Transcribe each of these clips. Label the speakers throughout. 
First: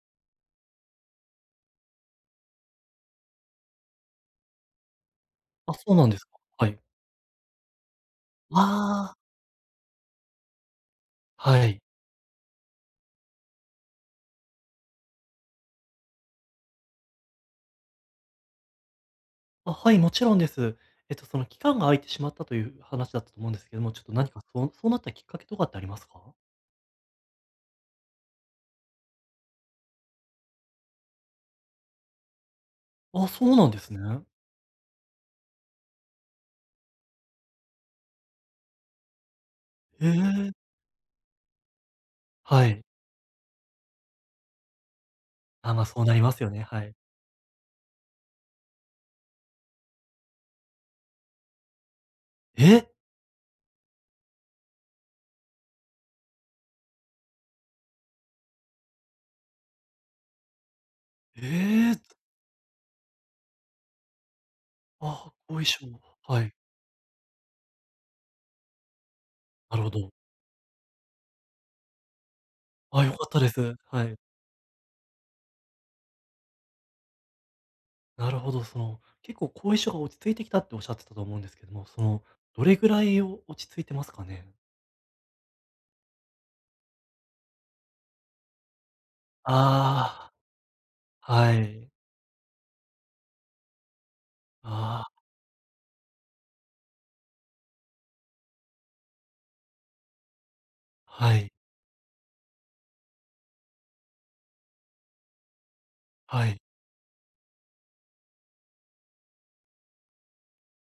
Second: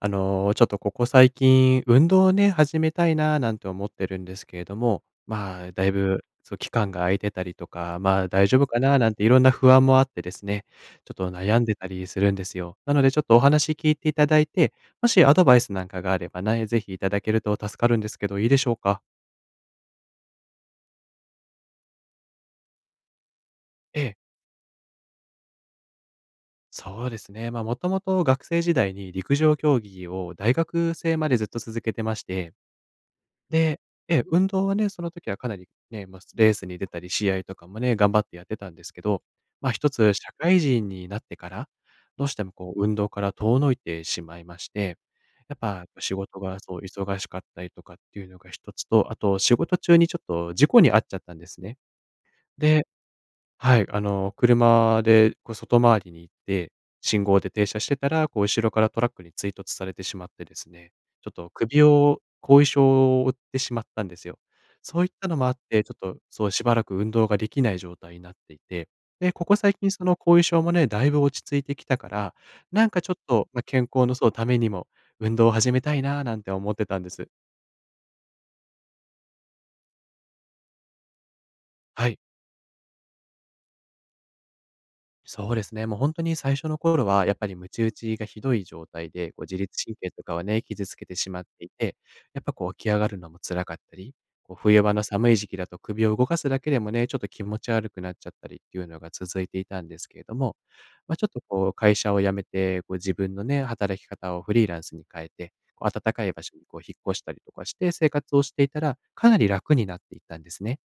Speaker 1: ちょっとここ最近、運動をね、始めたいななんて思ってるんですけれども、まあ、
Speaker 2: あ、
Speaker 1: だい
Speaker 2: そうなんで
Speaker 1: ぶ、
Speaker 2: すか。
Speaker 1: そう、
Speaker 2: は
Speaker 1: 期
Speaker 2: い。
Speaker 1: 間が空いてたりとか、まあ、大丈夫かなな
Speaker 2: あ
Speaker 1: ん
Speaker 2: あ、
Speaker 1: ていろんな不安もあってですね、ちょっと悩ん
Speaker 2: は
Speaker 1: で
Speaker 2: い。
Speaker 1: たりするんですよ。なので、ちょっとお話聞いていただいて、もしアドバイスなんかがあればね、ぜひいただけると助かるんですけど、いいでしょうか？
Speaker 2: あ、はい、もちろんです。その期間が空いてしまったという話だったと思うんですけども、ちょ
Speaker 1: え
Speaker 2: っと
Speaker 1: え、
Speaker 2: 何かそうなったきっかけとかってありますか？
Speaker 1: そうですね。まあ、もともと学生時代に陸上競技を大学生までずっと続けてまして、
Speaker 2: あ、そうなんで
Speaker 1: で、
Speaker 2: すね。
Speaker 1: ええ、運動はね、その時はかなりね、まあ、レースに出たり、試合とかもね、頑張ってやってたんですけど、ま、一
Speaker 2: え
Speaker 1: つ社会
Speaker 2: え。
Speaker 1: 人になってから、どうしても
Speaker 2: は
Speaker 1: こう
Speaker 2: い。
Speaker 1: 運動から遠のいてしまいまして、やっ
Speaker 2: あ、ま
Speaker 1: ぱ
Speaker 2: あ、そう
Speaker 1: 仕
Speaker 2: なりま
Speaker 1: 事
Speaker 2: すよ
Speaker 1: が
Speaker 2: ね、
Speaker 1: そう
Speaker 2: はい。
Speaker 1: 忙しかったりとかっていうのが一つと、あと仕事中にちょっと事故に遭っちゃったんですね。で、
Speaker 2: え！
Speaker 1: はい、車でこう外回りに行って、信号で停車してたら、こう後ろからトラックに追突されてしまってですね、ちょっ
Speaker 2: え
Speaker 1: と首
Speaker 2: え！
Speaker 1: を後遺症を負ってしまったんですよ。そういった
Speaker 2: あ、
Speaker 1: のもあっ
Speaker 2: 後遺
Speaker 1: て、
Speaker 2: 症。
Speaker 1: ちょっと、
Speaker 2: は
Speaker 1: そう、
Speaker 2: い。
Speaker 1: しばらく運動ができない状態になっていて、で、ここ最
Speaker 2: なるほ
Speaker 1: 近そ
Speaker 2: ど。
Speaker 1: の後遺症もね、だいぶ落ち着いてきたから、なんか
Speaker 2: あ、
Speaker 1: ち
Speaker 2: 良
Speaker 1: ょっ
Speaker 2: かったで
Speaker 1: と、まあ、
Speaker 2: す。
Speaker 1: 健
Speaker 2: は
Speaker 1: 康の
Speaker 2: い。
Speaker 1: そう、ためにも運動を始めたいななんて思ってたんです。
Speaker 2: なるほど、結構後遺症が落ち着いてきたっておっしゃってたと思うんですけども、
Speaker 1: はい。
Speaker 2: どれぐらいを落ち着いてますかね？
Speaker 1: そうですね。もう本当に最初の頃はやっぱりムチ打ちがひどい状態で、こう自律神経と
Speaker 2: あ
Speaker 1: かはね、傷つけてし
Speaker 2: あ、
Speaker 1: まっ
Speaker 2: は
Speaker 1: てい
Speaker 2: い。
Speaker 1: て、やっぱこう起き上がるのも辛かったり、こう冬場の
Speaker 2: ああ、
Speaker 1: 寒い時期だと首を動かすだけでもね、ちょっと気持ち悪くなっちゃったりっていうのが続いていたんですけれども、まあ、ちょっ
Speaker 2: は
Speaker 1: と
Speaker 2: い。
Speaker 1: こう会社を辞めて、こう自分のね、働き方をフリーランスに変えて、こう暖かい場
Speaker 2: は
Speaker 1: 所
Speaker 2: い。
Speaker 1: にこう引っ越したりとかして生活をしていたら、かなり楽になっていったんですね。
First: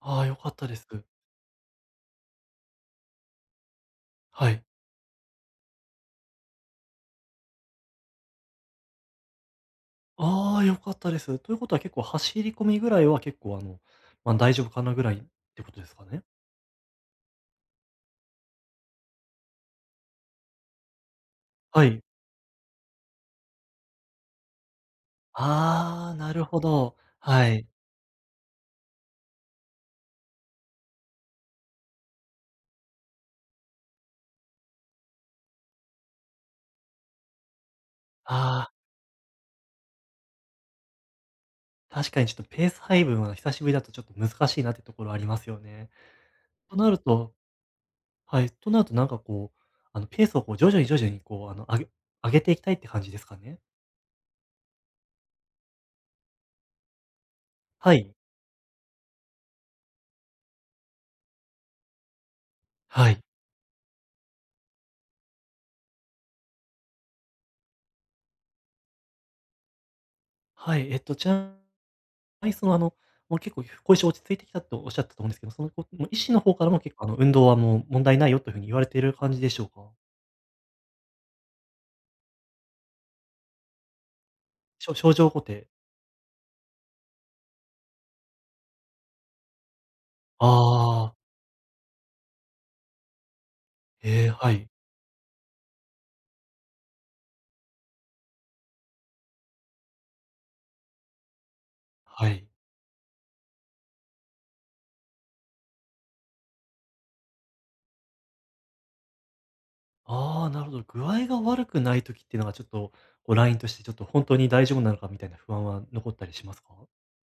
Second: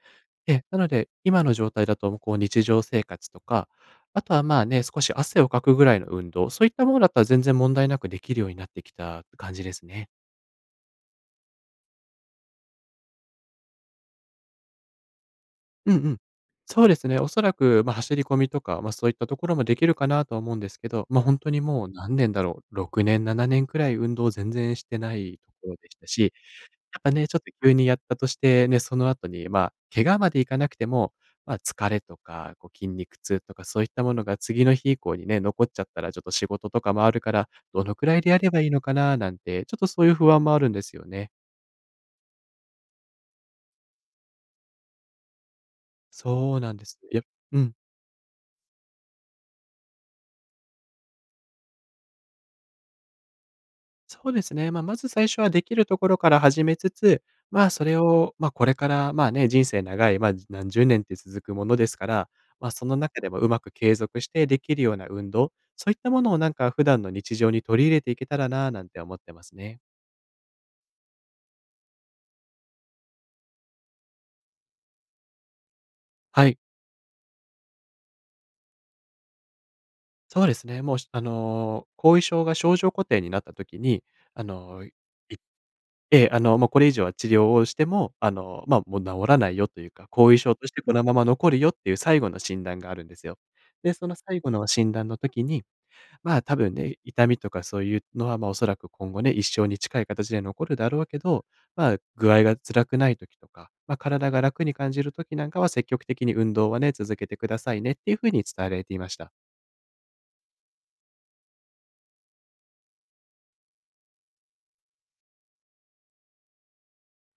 Speaker 2: ああ、良か
Speaker 1: え
Speaker 2: っ
Speaker 1: え、
Speaker 2: たで
Speaker 1: なの
Speaker 2: す。
Speaker 1: で、今の状態だと、こう、日常生活とか、あとは
Speaker 2: は
Speaker 1: ま
Speaker 2: い。
Speaker 1: あね、少し汗をかくぐらいの運動、そういったものだったら全然問題なくできるようになってきた感じですね。
Speaker 2: ああ、良かったです。ということは結構走り込みぐらいは結構大丈夫かなぐらいってことで
Speaker 1: う
Speaker 2: す
Speaker 1: ん
Speaker 2: か
Speaker 1: うん。
Speaker 2: ね？
Speaker 1: そうですね、おそらく、まあ、走り込みとか、まあ、そういったところもできるかなとは思うんですけど、ま、あ本当に
Speaker 2: は
Speaker 1: もう
Speaker 2: い。
Speaker 1: 何年だろう、6年、7年くらい運動全然してないところでした
Speaker 2: ああ、
Speaker 1: し、
Speaker 2: なるほど。
Speaker 1: やっぱね、ちょっと
Speaker 2: はい。
Speaker 1: 急にやったとして、ね、その後に、まあ、怪我までいかなくても、まあ、疲れとか、こう筋肉痛とかそういったものが次の日以降にね、残っちゃったらちょっと仕事とかもあるから、どのくらいでやればい
Speaker 2: あ
Speaker 1: い
Speaker 2: あ、
Speaker 1: のかななんて、ちょっとそういう不安もあるんですよね。
Speaker 2: 確かにちょっとペース配分は久しぶりだとちょっと難しいなってところありますよね。
Speaker 1: そうなん
Speaker 2: と
Speaker 1: で
Speaker 2: な
Speaker 1: す。
Speaker 2: る
Speaker 1: いや、
Speaker 2: と
Speaker 1: うん。
Speaker 2: はい、となるとなんかこう、ペースをこう徐々に徐々にこう、上げていきたいって感じですかね？
Speaker 1: そうですね。まあ、まず最初はできるところから始めつつ、まあ、そ
Speaker 2: は
Speaker 1: れ
Speaker 2: い。
Speaker 1: を、まあ、これから、まあ、ね、人生長い、まあ、何十年って続くものですから、まあ、その
Speaker 2: は
Speaker 1: 中
Speaker 2: い。
Speaker 1: でもうまく継続してできるような運動、そういったものをなんか普段の日常に取り入れていけたらな、なんて思ってますね。
Speaker 2: はい、はい、もう結構後遺症落ち着いてきたとおっしゃったと思うんですけど、もう医師の
Speaker 1: は
Speaker 2: 方
Speaker 1: い、
Speaker 2: からも結構、運動はもう問題ないよというふうに言われている感じでしょうか？
Speaker 1: そうですね。もう、後遺症が症状固定になった時に、あの、
Speaker 2: 症状固定、
Speaker 1: ええ、もうこれ以上は治療をしても、まあ、もう治らないよというか、後遺症としてこのま
Speaker 2: ああ、
Speaker 1: ま残るよっていう最後の診断があるんですよ。で、その
Speaker 2: ええ、
Speaker 1: 最後
Speaker 2: は
Speaker 1: の
Speaker 2: い、
Speaker 1: 診断の時に、まあ、多分ね、痛みとかそういうのは、まあ、おそらく今後ね、一生に近い形で残るだろうけど、まあ、
Speaker 2: は
Speaker 1: 具合
Speaker 2: い。
Speaker 1: が辛くない時とか、まあ、体が楽に感じる時なんかは積極的に運動はね、続けてくださいねっていうふうに伝えられていました。
Speaker 2: ああ、なるほど。具合が悪くない時っていうのがちょっと、こう、ラインとして、ちょっと本当に大丈夫なのかみたいな不安は残ったりしますか？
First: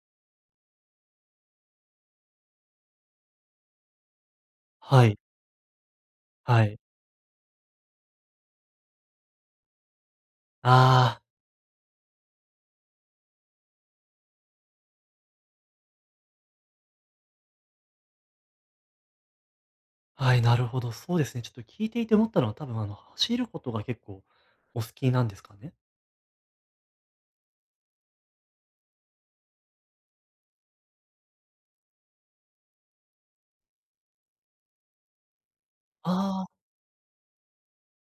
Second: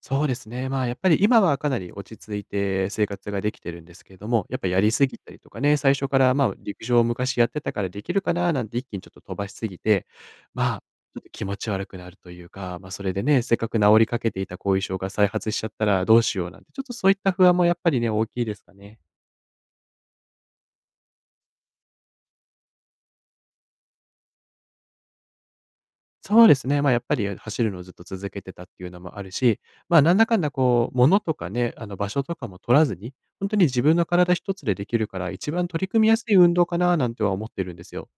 Speaker 1: そうですね。まあ、やっぱり今はかなり落ち着いて生活ができてるんですけれども、やっぱやりす
Speaker 2: は
Speaker 1: ぎ
Speaker 2: い、
Speaker 1: たりとかね、最初からまあ、
Speaker 2: はい。
Speaker 1: 陸上を昔やってたからできるかななんて一気にちょっと飛ばしすぎて、まあ、ちょ
Speaker 2: あ
Speaker 1: っと気持ち悪くなるというか、まあ、それでね、せっかく治りかけていた後遺症が再発しちゃったらどうしようなんて、ちょっとそういった不安もやっぱりね、大きいですかね。
Speaker 2: あ、はい、なるほど、そうですね。ちょっと聞いていて思ったのは、多分、走ることが結構お好きなんですかね？
Speaker 1: そうですね。まあ、やっぱり走るのをずっと続けてたっていうのもあるし、まあ、なんだかんだこう、物とかね、場所とかも取らずに、本当に自分の体一つでできるから、一番取り組みやすい
Speaker 2: あ
Speaker 1: 運
Speaker 2: あ。
Speaker 1: 動かななんては思ってるんですよ。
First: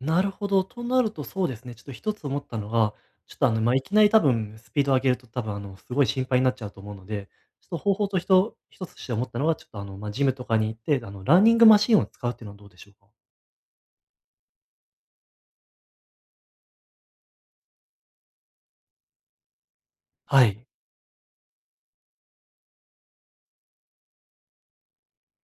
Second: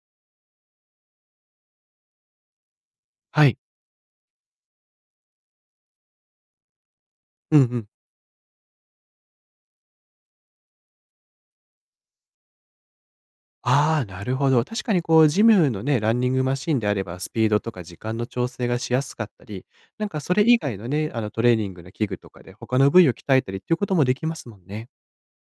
Speaker 2: なるほど。となるとそうですね、ちょっと一つ思ったのが、ちょっ
Speaker 1: は
Speaker 2: とあ
Speaker 1: い。
Speaker 2: の、い。あいきなり多分スピード上げると多分すごい心配になっちゃうと思うので、
Speaker 1: うんう
Speaker 2: ちょっと
Speaker 1: ん。
Speaker 2: 方法と一つとして思ったのが、ちょっとあの、まあ、ジムとかに行って、ランニングマシンを使うっていうのはどうでしょうか？
Speaker 1: ああ、なるほど。確かにこう、ジムのね、ランニングマシンであれば、スピードとか時間の調整がしやすかったり、なんかそれ
Speaker 2: は
Speaker 1: 以
Speaker 2: い。
Speaker 1: 外のね、トレーニングの器具とかで他の部位を鍛えたりっていうこともできますもんね。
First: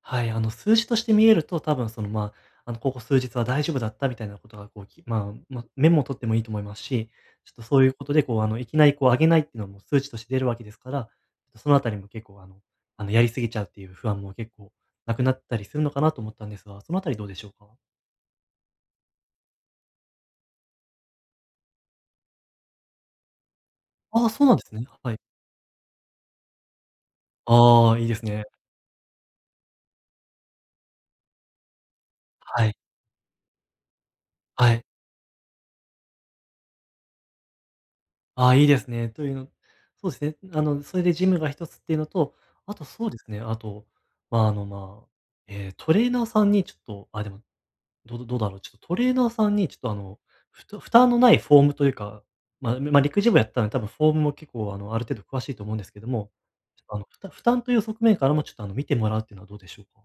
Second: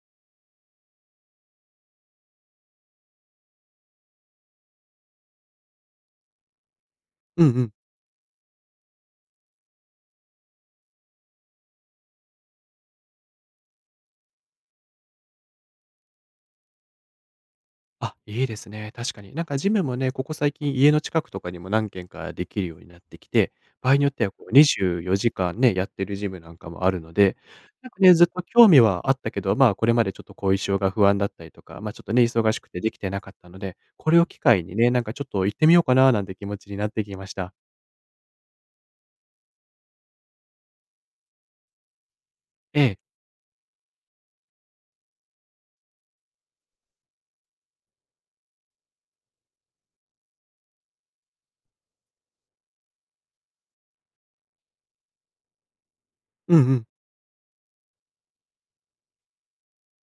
Speaker 2: はい、数字として見えると、多分その、ここ数日は大丈夫だったみたいなことが、こう、きまあ、ま、メモを取ってもいいと思いますし、
Speaker 1: うん
Speaker 2: ちょっ
Speaker 1: う
Speaker 2: と
Speaker 1: ん。
Speaker 2: そういうことで、こう、いきなり、こう、上げないっていうのはもう数値として出るわけですから、そのあたりも結構、やりすぎちゃうっていう不安も結構なくなったりするのかなと思ったんですが、そのあたりどうでしょうか？
Speaker 1: あ、いいですね。確かに。なんかジムもね、ここ最近家の近くとかにも何軒かできるようになってきて、場合によって
Speaker 2: あ
Speaker 1: は
Speaker 2: あ、そ
Speaker 1: こ
Speaker 2: う
Speaker 1: う
Speaker 2: なんですね。
Speaker 1: 24
Speaker 2: はい。
Speaker 1: 時間ね、やってるジムなんかもあるので、なん
Speaker 2: あ
Speaker 1: か
Speaker 2: あ、いい
Speaker 1: ね、
Speaker 2: で
Speaker 1: ず
Speaker 2: す
Speaker 1: っと
Speaker 2: ね。
Speaker 1: 興味はあったけど、まあ、これまでちょっと後遺症が不安だったりとか、まあ、ちょっとね、忙し
Speaker 2: は
Speaker 1: く
Speaker 2: い。
Speaker 1: てできてなかったので、これを機会
Speaker 2: は
Speaker 1: に
Speaker 2: い。
Speaker 1: ね、なんかちょっと行ってみようかななんて気持ちになってきました。
Speaker 2: ああ、いいですね。というのそうですね、それでジムが一つっていうのと、あ
Speaker 1: え
Speaker 2: と
Speaker 1: え。
Speaker 2: そうですね、あと、まあ、トレーナーさんにちょっと、あ、でも、どうだろう、ちょっとトレーナーさんにちょっと、負担のないフォームというか、まあ、まあ、陸上部やったらで、多分フォームも結構、ある程度詳しいと思うんですけども、
Speaker 1: うんう
Speaker 2: ち
Speaker 1: ん。
Speaker 2: ょっと、負担という側面からもちょっと、見てもらうっていうのはどうでしょうか？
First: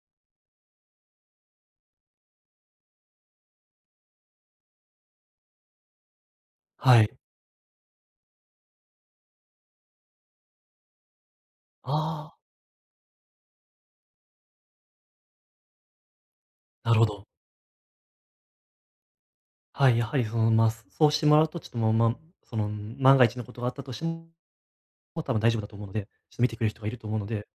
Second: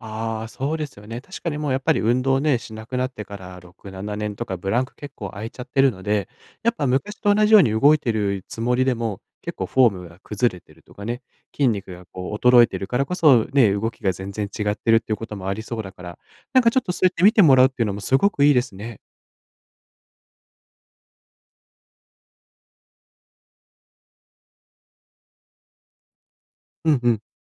Speaker 1: ああ、そうですよね。確かにもうやっぱり運動ね、しなくなってから6、7年とかブランク結構空いちゃってるので、やっぱ
Speaker 2: はい。
Speaker 1: 昔と同じように動いてるつもりでも、結構フォームが崩れてるとかね、筋肉がこう
Speaker 2: ああ、
Speaker 1: 衰えてるからこそね、動きが全然違ってるっていうこともありそうだから、なんかちょっと
Speaker 2: な
Speaker 1: そ
Speaker 2: る
Speaker 1: う
Speaker 2: ほ
Speaker 1: やって
Speaker 2: ど。
Speaker 1: 見てもらうっていうのもすごくいいですね。
Speaker 2: はい、やはりその、まあ、そうしてもらうと、ちょっと、もう、まあ、その、万が一のことがあったとしても多分大丈夫だと思うので、ちょっと見てくれる人が
Speaker 1: う
Speaker 2: いる
Speaker 1: ん
Speaker 2: と
Speaker 1: う
Speaker 2: 思う
Speaker 1: ん。
Speaker 2: ので、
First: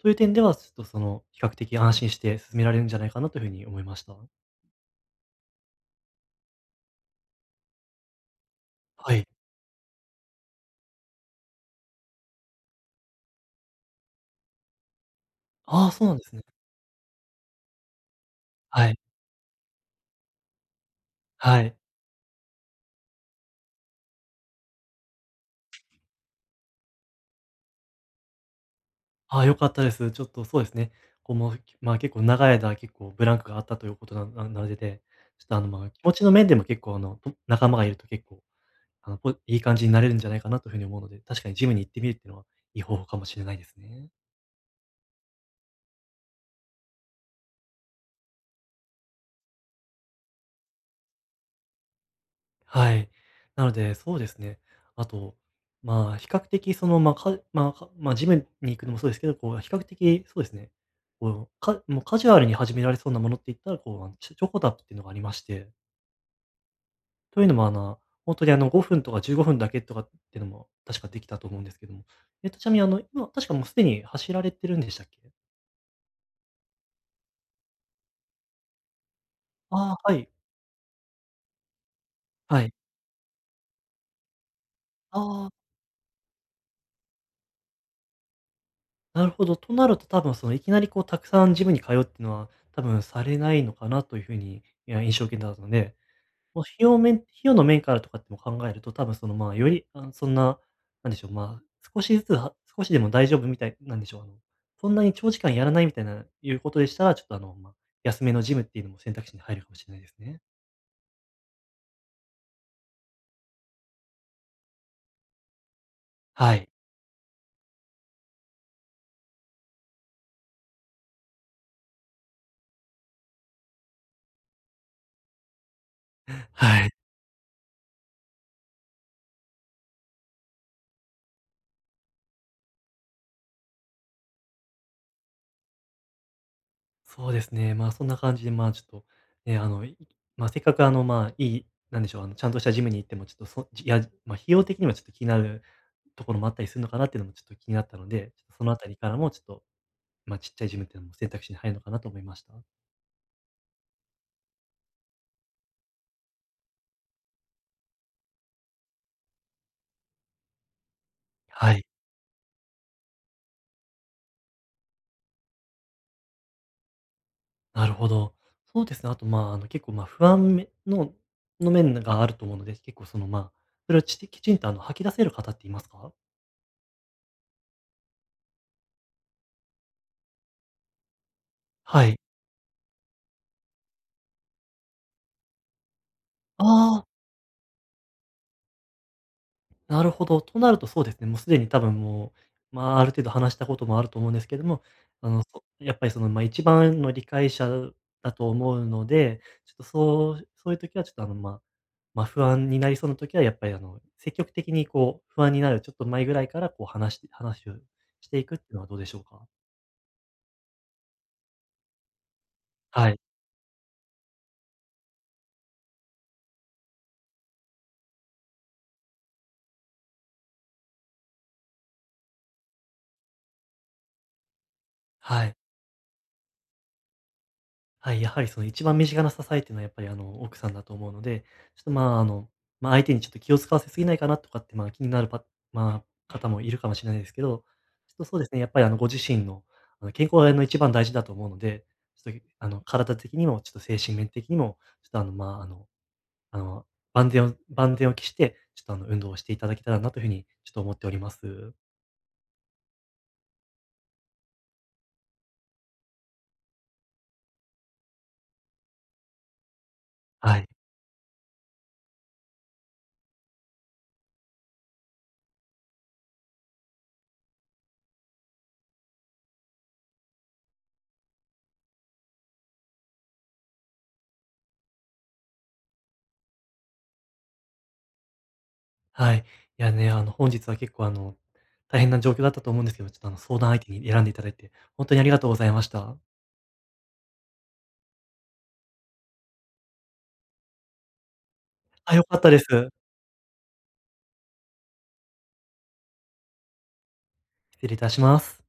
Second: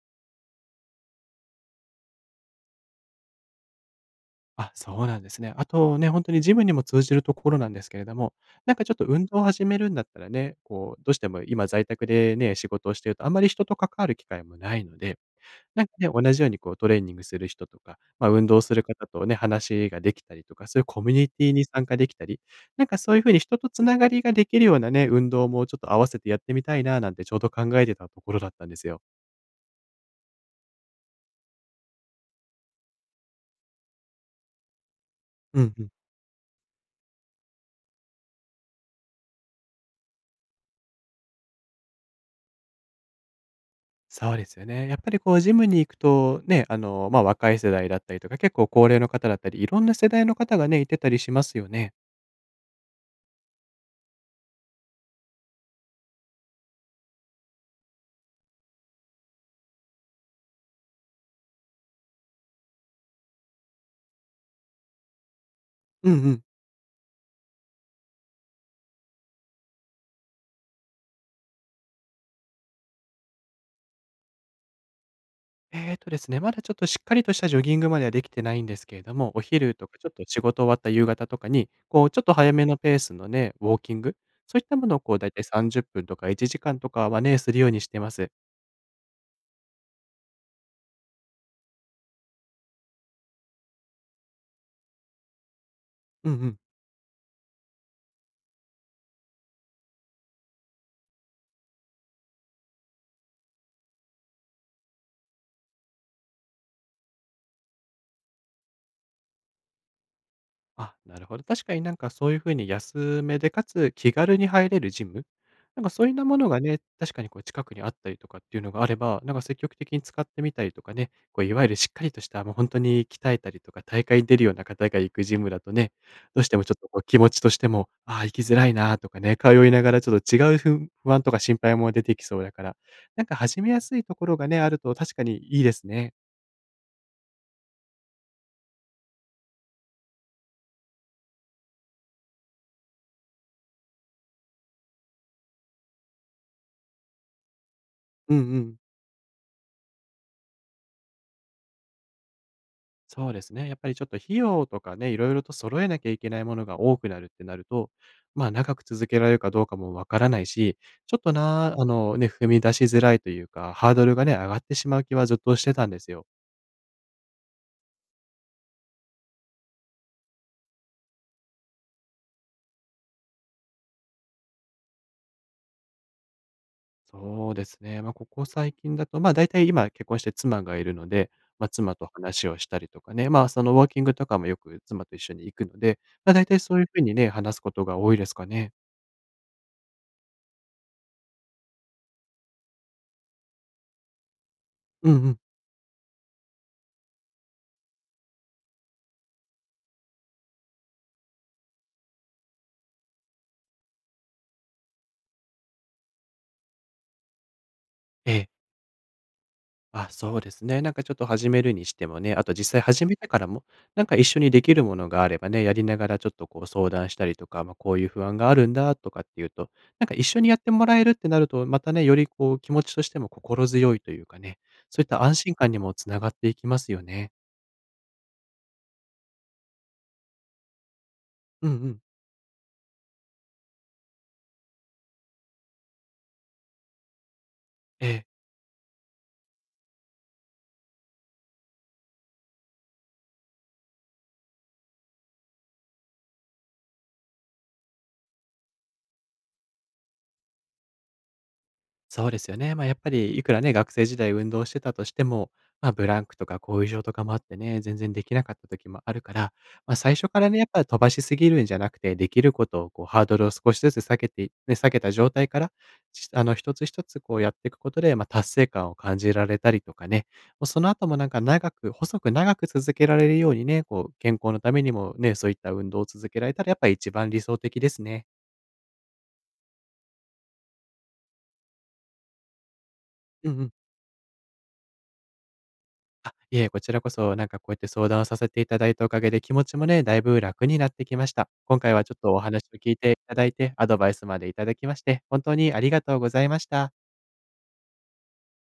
Speaker 2: という点では、ちょっとその、比較的安心して進められるんじゃないかなというふうに思いました。
Speaker 1: あ、そうなんですね。あとね、本当にジムにも通じるところなんですけれども、なんかちょっと
Speaker 2: は
Speaker 1: 運
Speaker 2: い。
Speaker 1: 動を始めるんだったらね、こう、どうしても今在宅でね、仕事をしているとあんまり人と関わる機会もないので、なん
Speaker 2: ああ、
Speaker 1: か
Speaker 2: そう
Speaker 1: ね、
Speaker 2: なんで
Speaker 1: 同
Speaker 2: すね。
Speaker 1: じようにこうトレーニングする人とか、まあ、運動する
Speaker 2: はい。
Speaker 1: 方とね、話ができたりとか、そういうコミュニティ
Speaker 2: は
Speaker 1: に
Speaker 2: い。
Speaker 1: 参加できたり、なんかそういう風に人とつながりができるようなね、運動もちょっと合わせてやってみたいななんてちょうど考えてたところだったんですよ。
Speaker 2: ああ、良かったです。ちょっとそうですね。こうもう、まあ、結構長い間結構ブランクがあったということななのでで、ちょっと
Speaker 1: う
Speaker 2: あの、
Speaker 1: んう
Speaker 2: ま
Speaker 1: ん。
Speaker 2: あ、気持ちの面でも結構あの、と仲間がいると結構、いい感じになれるんじゃないかなというふうに思うので、確かにジムに行ってみるっていうのは、いい方法かもしれないですね。
Speaker 1: そうですよね。やっぱりこうジムに行くとね、ま、あ若い世代だったりとか、結構高齢の方だったり、いろんな世代の方がね、いてたりしますよね。
Speaker 2: はい。なので、そうですね。あと、まあ、比較的、その、まあ、ジムに行くのもそうですけど、こう、比較的、そうですね。こう、もうカジュアルに始められそうなものって言ったら、こう、チョコタップっていうのがありまして、
Speaker 1: うんうん。
Speaker 2: というのも、本当に5分とか15分だけとかっていうのも、確かできたと思うんですけども。ちなみに、今、確かもうすでに走られてるんでしたっけ？
Speaker 1: えーとですね、まだちょっとしっかりとしたジョギングまではできてないんですけれども、お昼と
Speaker 2: あ
Speaker 1: かちょ
Speaker 2: あ
Speaker 1: っ
Speaker 2: ー、は
Speaker 1: と
Speaker 2: い。
Speaker 1: 仕事終わった夕方とかに、こうちょっと早
Speaker 2: は
Speaker 1: め
Speaker 2: い。
Speaker 1: のペースのね、ウォーキング、そういったものをこうだいたい
Speaker 2: ああ。
Speaker 1: 30分とか1時間とかはね、するようにしてます。
Speaker 2: なるほど。となると多分そのいきなりこうたくさんジムに通うっていうのは、多分されないのかなというふうに、いや、印象を受けたので、
Speaker 1: うんうん。
Speaker 2: もう費用の面からとかっても考えると、多分そのまあより、あそんな、なんでしょう、まあ少しずつは、少しでも大丈夫みたい、なんでしょう、そんなに長時間やらないみたいな、いうことでしたら、ちょっとあの、まあ、安めのジムっていうのも選択肢に入るかもしれないですね。
Speaker 1: あ、なるほど。確かになんかそういう風に安めで、かつ気軽に入れるジム、なんかそういうなもの
Speaker 2: は
Speaker 1: が
Speaker 2: い。
Speaker 1: ね、確かにこう近くにあったりとかっていうのがあれば、なんか積極的に使ってみたりとかね、こういわゆるしっかりとした、もう本当に鍛えたりとか、大会に出るような方が行くジムだとね、どうしてもちょっ
Speaker 2: は
Speaker 1: と
Speaker 2: い。
Speaker 1: こう気持ちとしても、ああ、行きづらいなとかね、通いながらちょっと違うふ不安とか心配も出てきそうだから、なんか始めやすいところがね、あると確かにいいですね。
Speaker 2: そうですね。まあ、そんな感じで、まあ、ちょっと、ね、まあ、せっかくまあ、いい、なんでしょう、ちゃんとしたジムに行っても、ちょっとそ、いや、まあ、費用的にもちょっと気になるところもあったりするのかなっていうのもちょっと気になったので、
Speaker 1: うんう
Speaker 2: ちょっとその
Speaker 1: ん。
Speaker 2: あたりからも、ちょっと、まあ、ちっちゃいジムっていうのも選択肢に入るのかなと思いました。
Speaker 1: そうですね。やっぱりちょっと費用とかね、いろいろと揃えなきゃいけないものが多くなるってなると、まあ長く続けられるかどうかもわからないし、ちょっとな、
Speaker 2: は
Speaker 1: あ
Speaker 2: い。
Speaker 1: のね、踏み出しづらいというか、ハードルがね、上がってしまう気はずっとしてたんですよ。
Speaker 2: なるほど。そうですね。あと、まあ、結構、まあ、不安めの、の面があると思うので、結構、その、まあ、それをきちんと、吐き出せる方っていますか？
Speaker 1: そうですね。まあここ最近だと、まあ大体今結婚して妻がいるので、まあ妻
Speaker 2: は
Speaker 1: と
Speaker 2: い。
Speaker 1: 話をしたりとかね、まあそのウォーキングとかもよく妻と一緒に行くので、まあ大体
Speaker 2: あ
Speaker 1: そういうふうに
Speaker 2: あ。
Speaker 1: ね、話すことが多いですかね。
Speaker 2: なるほど。となるとそうですね、もうすでに多分もう、まあ、ある程度話したこともあると思うんですけども、
Speaker 1: うんうん。
Speaker 2: やっぱりその、まあ、一番の理解者だと思うので、ちょっとそうそういう時はちょっとまあ、不安になりそうな時はやっぱり積極的にこう不安になるちょっと前ぐらいからこう話して話をし
Speaker 1: え
Speaker 2: てい
Speaker 1: え、
Speaker 2: くっていうのはどうでしょうか？
Speaker 1: あ、そうですね。なんかちょっと始めるにしてもね、あと実際始
Speaker 2: は
Speaker 1: め
Speaker 2: い、
Speaker 1: てからも、なんか一緒にできるものがあればね、やりながらちょっとこう相談したりとか、まあ、こういう不安があるんだとかっていうと、なんか一緒にやってもらえるってなると、またね、よりこう気持ちとしても心強いというかね、そういった安
Speaker 2: は
Speaker 1: 心
Speaker 2: い。
Speaker 1: 感にもつながっていきますよね。
Speaker 2: はい、やはりその一番身近な支えっていうのはやっぱりあの奥さんだと思うので、
Speaker 1: うんう
Speaker 2: ちょっと
Speaker 1: ん。
Speaker 2: まああの、まあ、相手にちょっと気を使わせすぎないかなとかってまあ気になるまあ、方もいるかもしれないですけど、
Speaker 1: え
Speaker 2: ちょっと
Speaker 1: え。
Speaker 2: そうですね、やっぱりあのご自身の健康の一番大事だと思うので、ちょっとあの体的にもちょっと精神面的にも、ちょっとあのまあ、あのあの万全を期して、ちょっとあの運動をしていただけたらなというふうにちょっと思っております。
Speaker 1: そうですよね。まあ、やっぱりいくらね、学生時代運動してたとしても、まあ、ブランクとか後遺症とかもあってね、全然できなかった時もあるから、まあ、最初からね、
Speaker 2: は
Speaker 1: やっ
Speaker 2: い。
Speaker 1: ぱり飛ばしすぎるんじゃなくて、できることをこうハードルを少しずつ下げて、ね、下げた状態から、あの、一つ一つこうやっていくことで、まあ、達成感を感じられたりとかね、もうその後もなんか長く、細く長く続けられるようにね、こう、健康のためにもね、そういった運動を続けられたら、やっぱり一番理想的ですね。
Speaker 2: はい。いやね、本日は結構大変な状況だったと思うんですけど、ちょっと
Speaker 1: うん
Speaker 2: 相
Speaker 1: う
Speaker 2: 談
Speaker 1: ん。
Speaker 2: 相手に選んでいただいて、本当にありがとうございました。
Speaker 1: いえ、こちらこそ、なんかこうやって相談をさせていただいたおかげで、気持ちもね、だいぶ楽になってきました。今回はちょ
Speaker 2: あ、
Speaker 1: っ
Speaker 2: 良
Speaker 1: と
Speaker 2: か
Speaker 1: お
Speaker 2: ったで
Speaker 1: 話
Speaker 2: す。
Speaker 1: を聞いていただいて、アドバイスまでいただきまして、本当にありがとうございました。
Speaker 2: 失礼いたします。